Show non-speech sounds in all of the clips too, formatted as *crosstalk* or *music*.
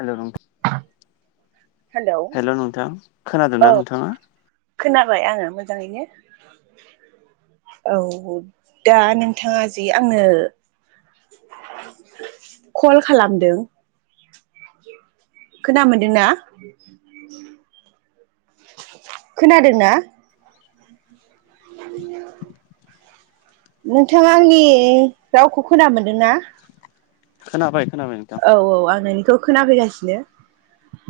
हेल' नोंथां hello hello नोंथां औ खोनादोंना नोंथाङा खोनाबाय आङो मोजाङैनो औ दा नोंथाङा जि आंनो कल खालामदो खोना मोनदोंना खोनादोंना *unintelligible* नोंथाङा आंनि रावखौ खोना मोनदोंना खोनाबाय खोनाबाय नोंथां औ आं नों बेखौ खोनाफैगासिनो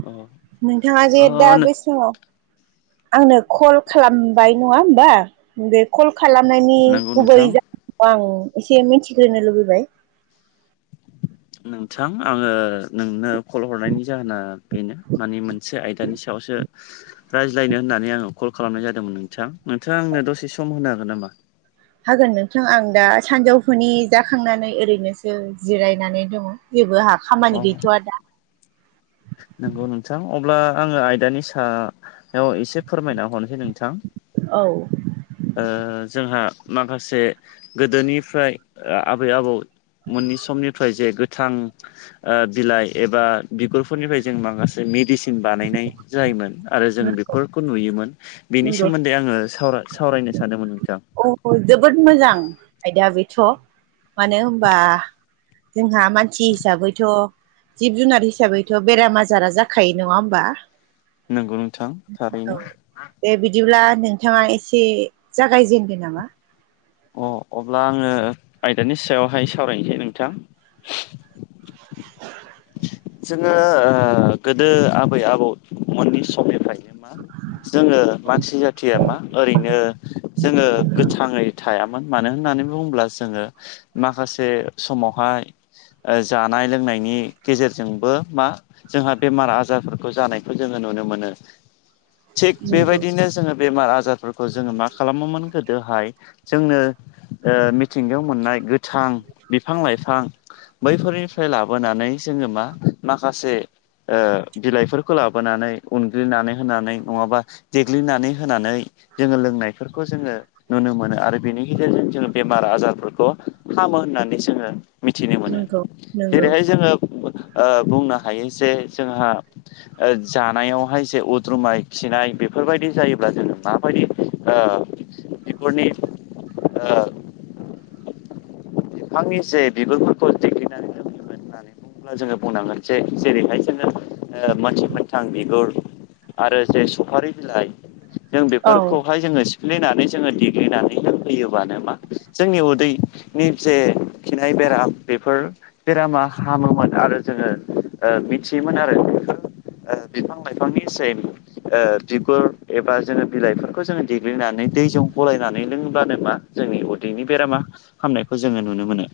अ नोंथाङा जे दा बे समाव आंनो कल खालामबाय नङा होमबा बे कल खालामनायनि नंगौ गुबै नोंथां जाहोनखौ आं एसे मिथिग्रोनो लुबैबाय नोंथां आङो नोंनो खल हरनायनि जाहोना बेनो मानि मोन नसे आयदानि सायावसो रायज्लायनो होननानै आङो कल खालामनाय जादोंमोन नोंथां नोंथाङा आंनो दसे सम होनो हागोन नामा हागोन नोंथां आं दा सानजौफुनि जाखांनानै ओरैनोसो जिरायनानै दङ जेबो हा अ खामानि गैथ'आ दा नंगौ नोंथां अब्ला आङो आयदानि सायाव एसे फोरमायना हरनोसै नोंथां औ ओ जोंहा माखासे गोदोनिफ्राय आबै आबौ मोननि समनिफ्राय जे गोथां बिलाइ एबा बिगुरफो फोरनिफ्राय जों माखासे मेडिसिन बानायनाय जायोमोन आरो जों बेफोरखौ नुयोमोन बेनि नंगौ। सोमोन्दै आङो साव सावरायनो सानदोंमोन नोंथां औ जोबोद मोजां आयदाया बेथ' मानो होनबा जोंहा मानसि हिसाबैथ' जिब जुनार हिसाबैथ' बेराम आजारा जाखायो नङा होमबा नंगौ नोंथां औ थारैनो दे बिदिब्ला नोंथाङा एसे जागायजेनदो नामा अ अब्ला आङो आयदानि सायावहाय सावरायनोसै नोंथां *unintelligible* जोङो ओ गोदो आबै आबौ मोननि समनिफ्रायनो *inaudible* जोङो मानसि जाथिया मा ओरैनो जोङो गोथाङै थायामोन मानो होननानै बुङोब्ला जोङो माखासे समावहाय जानाय लोंनायनि गेजेरजोंबो मा जोंहा बेमार आजारफोरखौ जानायखौ जोङो नुनो मोनो थिग नंगौ बेबायदिनो जोङो बेमार आजारफोरखौ जोङो मा खालामोमोन गोदोहाय जोंनो ओ मिथिंगायाव मोननाय गोथां बिफां लाइफां बैफोरनिफ्राय लाबोनानै जोङो मा माखासे ओ बिलाइफोरखौ लाबोनानै उनग्लिनानै होनानै नङाबा देग्लिनानै होनानै जोङो लोंनायफोरखौ जोङो नुनो मोनो आरो बेनि गेजेरजों जोङो बेमार आजारफोरखौ हामो होननानै जोङो मिथिनो मोनो नंगौ नंगौ जेरैहाय जोङो बुंनो हायो जे जोंहा ओ जानायावहाय जे उद्रुमाय खिनाय बेफोरबायदि जायोब्ला जोङो माबायदि आ बेफोरनि आ बिफांनि जे बिगुरफोरखौ देग्लि जोङो बुंनांगोन जे जेरैहाय जोङो मोनसे मोनथां बिगुर आरो जे सफारि बिलाइ जों औ बेफोरखौहाय जोङो सिफ्लेनानै जोङो देग्लिनानै लोंहोयोबानो मा जोंनि उदै नि जे खिनाय बेराम बेफोर बेरामा हामोमोन आरो जोङो मिथियोमोन आरो बेखौ बिफां लाइफांनि सेम बिगुर एबा जोङो बिलाइफोरखौ जोङो देग्लिनानै दैजों गलायनानै लोंङोब्लानो मा जोंनि उदैनि बेरामा हामनायखौ जोङो नुनो मोनो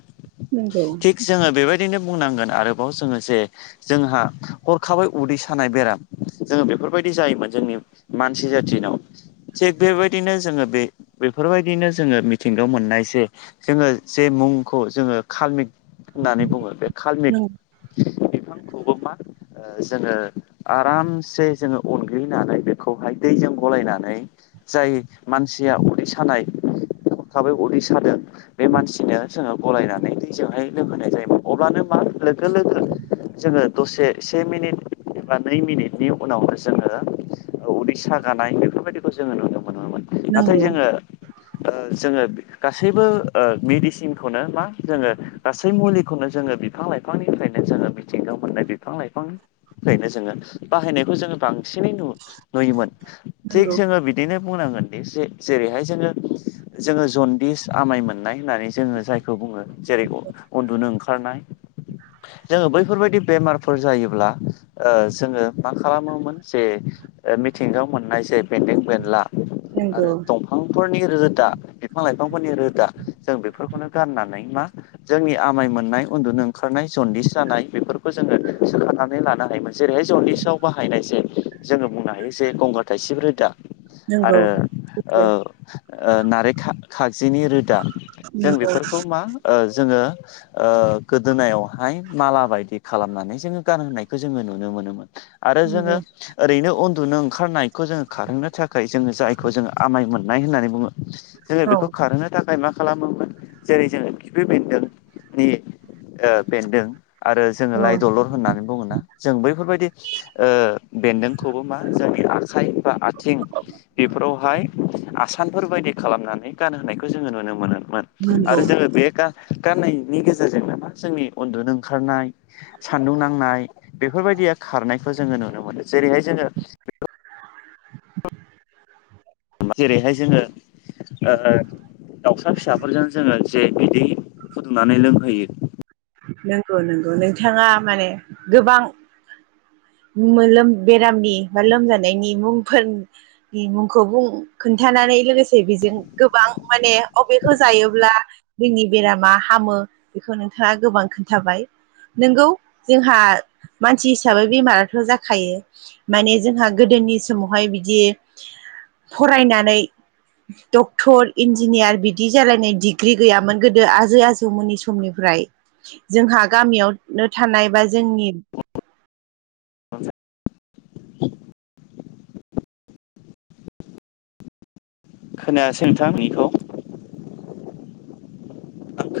नंगौ जोंङो बेबायदिनो बुंनांगोन आरोबाव जोंङो जे जोंहा हरखाबै उदै सानाय बेराम जोङो बेफोरबायदि जायोमोन जोंनि मानसि जाथिनाव थिग बेबायदिनो जोंङो बे बेफोरबायदिनो जोंङो मिथिंगायाव मोननाय जे जोङो जे मुंखौ जोंङो कालमिक होननानै बुङो बे नंगौ कालमिक बिफांखौबो मा जोंङो आरामसे जोंङो अनग्लिनानै बे खौहाय दैजों गलायनानै जाय मानसिया उदै सानाय हरखाबै उदै सादों बे मानसिनो जोंङो गलायनानै दै जजोंहाय लोंहोनाय जायोमोन अब्लानो मा लोगो लोगो जोंङो दसे से मिनिट एबा नै मिनिटनि उनावनो जोंङो उदै सागानाय बेफोरबायदिखौ जोंङो नुनो मोनोमोन नाथाय नंगौ जोंङो जोंङो गासैबो मेडिसिन नो मा जोंङो गासै मुलिखौनो जोंङो बिफांनिफ्रायनो जोंङो मिथिंगायाव मोननाय बिफां लाइफां नो जोंङो बाहायनायखौ जोंङो बांसिनै नुयोमोन नंगौ थिग जोंङो बि दिनो बुंनांगोन दि जे जेरैहाय जोंङो जोंङो जनदिस आमाय मोन मोननाय होननानै जोंङो जायखौ बुंङो जेरै उन्दुनो ओंखारनाय *inaudible* जोंङो बैफोरबायदि बेमारफोर जायोब्ला जोंङो मा खालामोमोन जे मिथिंगा मोननाय जे बेन्दों बेनला नंगौ आरो दं बिफांफोरनि रोदा बिफां लाइफांफोरनि रोदा जों बेफोरखौनो गाननानै मा जोंनि आमाय मोननाय उन्दुनो ओंखारनाय जन्दिस जानाय बेफोरखौ जोङो सोखनानै लानो हायोमोन जेरैहाय जनदिसआव बाहायनाय जे जोंङो बुंनो हायो जे गंगार थाइसिफ रोदा नंगौ आरो ओ नारें खागजिनि रोदा नंगौ जों बेफोरखौ मा जोंङो ओ गोदोनायावहाय माला बायदि खालामनानै जोङो गानहोनायखौ जोंङो नुनो मोनोमोन आरो जोंङो नंगौ ओरैनो उन्दुनो ओंखारनायखौ जोंङो खारहोनो थाखाय जोंङो जायखौ जोंङो आमाय मोननाय होननानै बुंङो जोंङो औ बेखौ खारहोनो थाखाय मा खालामोमोन जेरै जोंङो खिफि बेन्दोंनि बेन्दों आरो जोंङो औ लाइ दलर होननानै बुंङोना जों बैफोरबायदि बेन्दोंखौबो मा जोंनि आखाइ बा आथिं बेफोरावहाय आसानफोर बायदि खालामनानै गानहोनायखौ जोंङो नुनो मोनोमोन नंगौ आरो जोंङो बे गाननायनि गेज जेरजोंनो मा जोंनि उन्दुनो ओंखारनाय सान्दुं नांनाय बेफोरबायदिया खारनायखौ जोंङो नुनो मोनो जेरैहाय जोंङो *inaudible* जेरैहाय जोंङो दाउसा फिसाफोरजों जोंङो जे बिदै फुदुंनानै लोंहोयो नंगौ नंगौ नोंथांङा माने गोबां मोलोम बेरामनि बा लोमजानायनि मुंफोर नि मुंखौ बुं खोन्थानानै लोगोसे बेजों गोबां माने बबेखौ जायोब्ला जोंनि बेरामा हामो बेखौ नों नोंथांहा गोबां खोन्थाबाय नोंगौ जोंहा मानसि हिसाबै बेमाराथ' जाखायो माने जोंहा गोदोनि समावहाय बिदि फरायनानै डक्टर इन्जिनियार बिदि जालायनाय डिग्रि गैयामोन गोदो आजै आजौमोननि समनिफ्राय जोंहा गामियावनो थानाय बा जोंनि *inaudible* खोनायासै नोंथां नोंनिखौ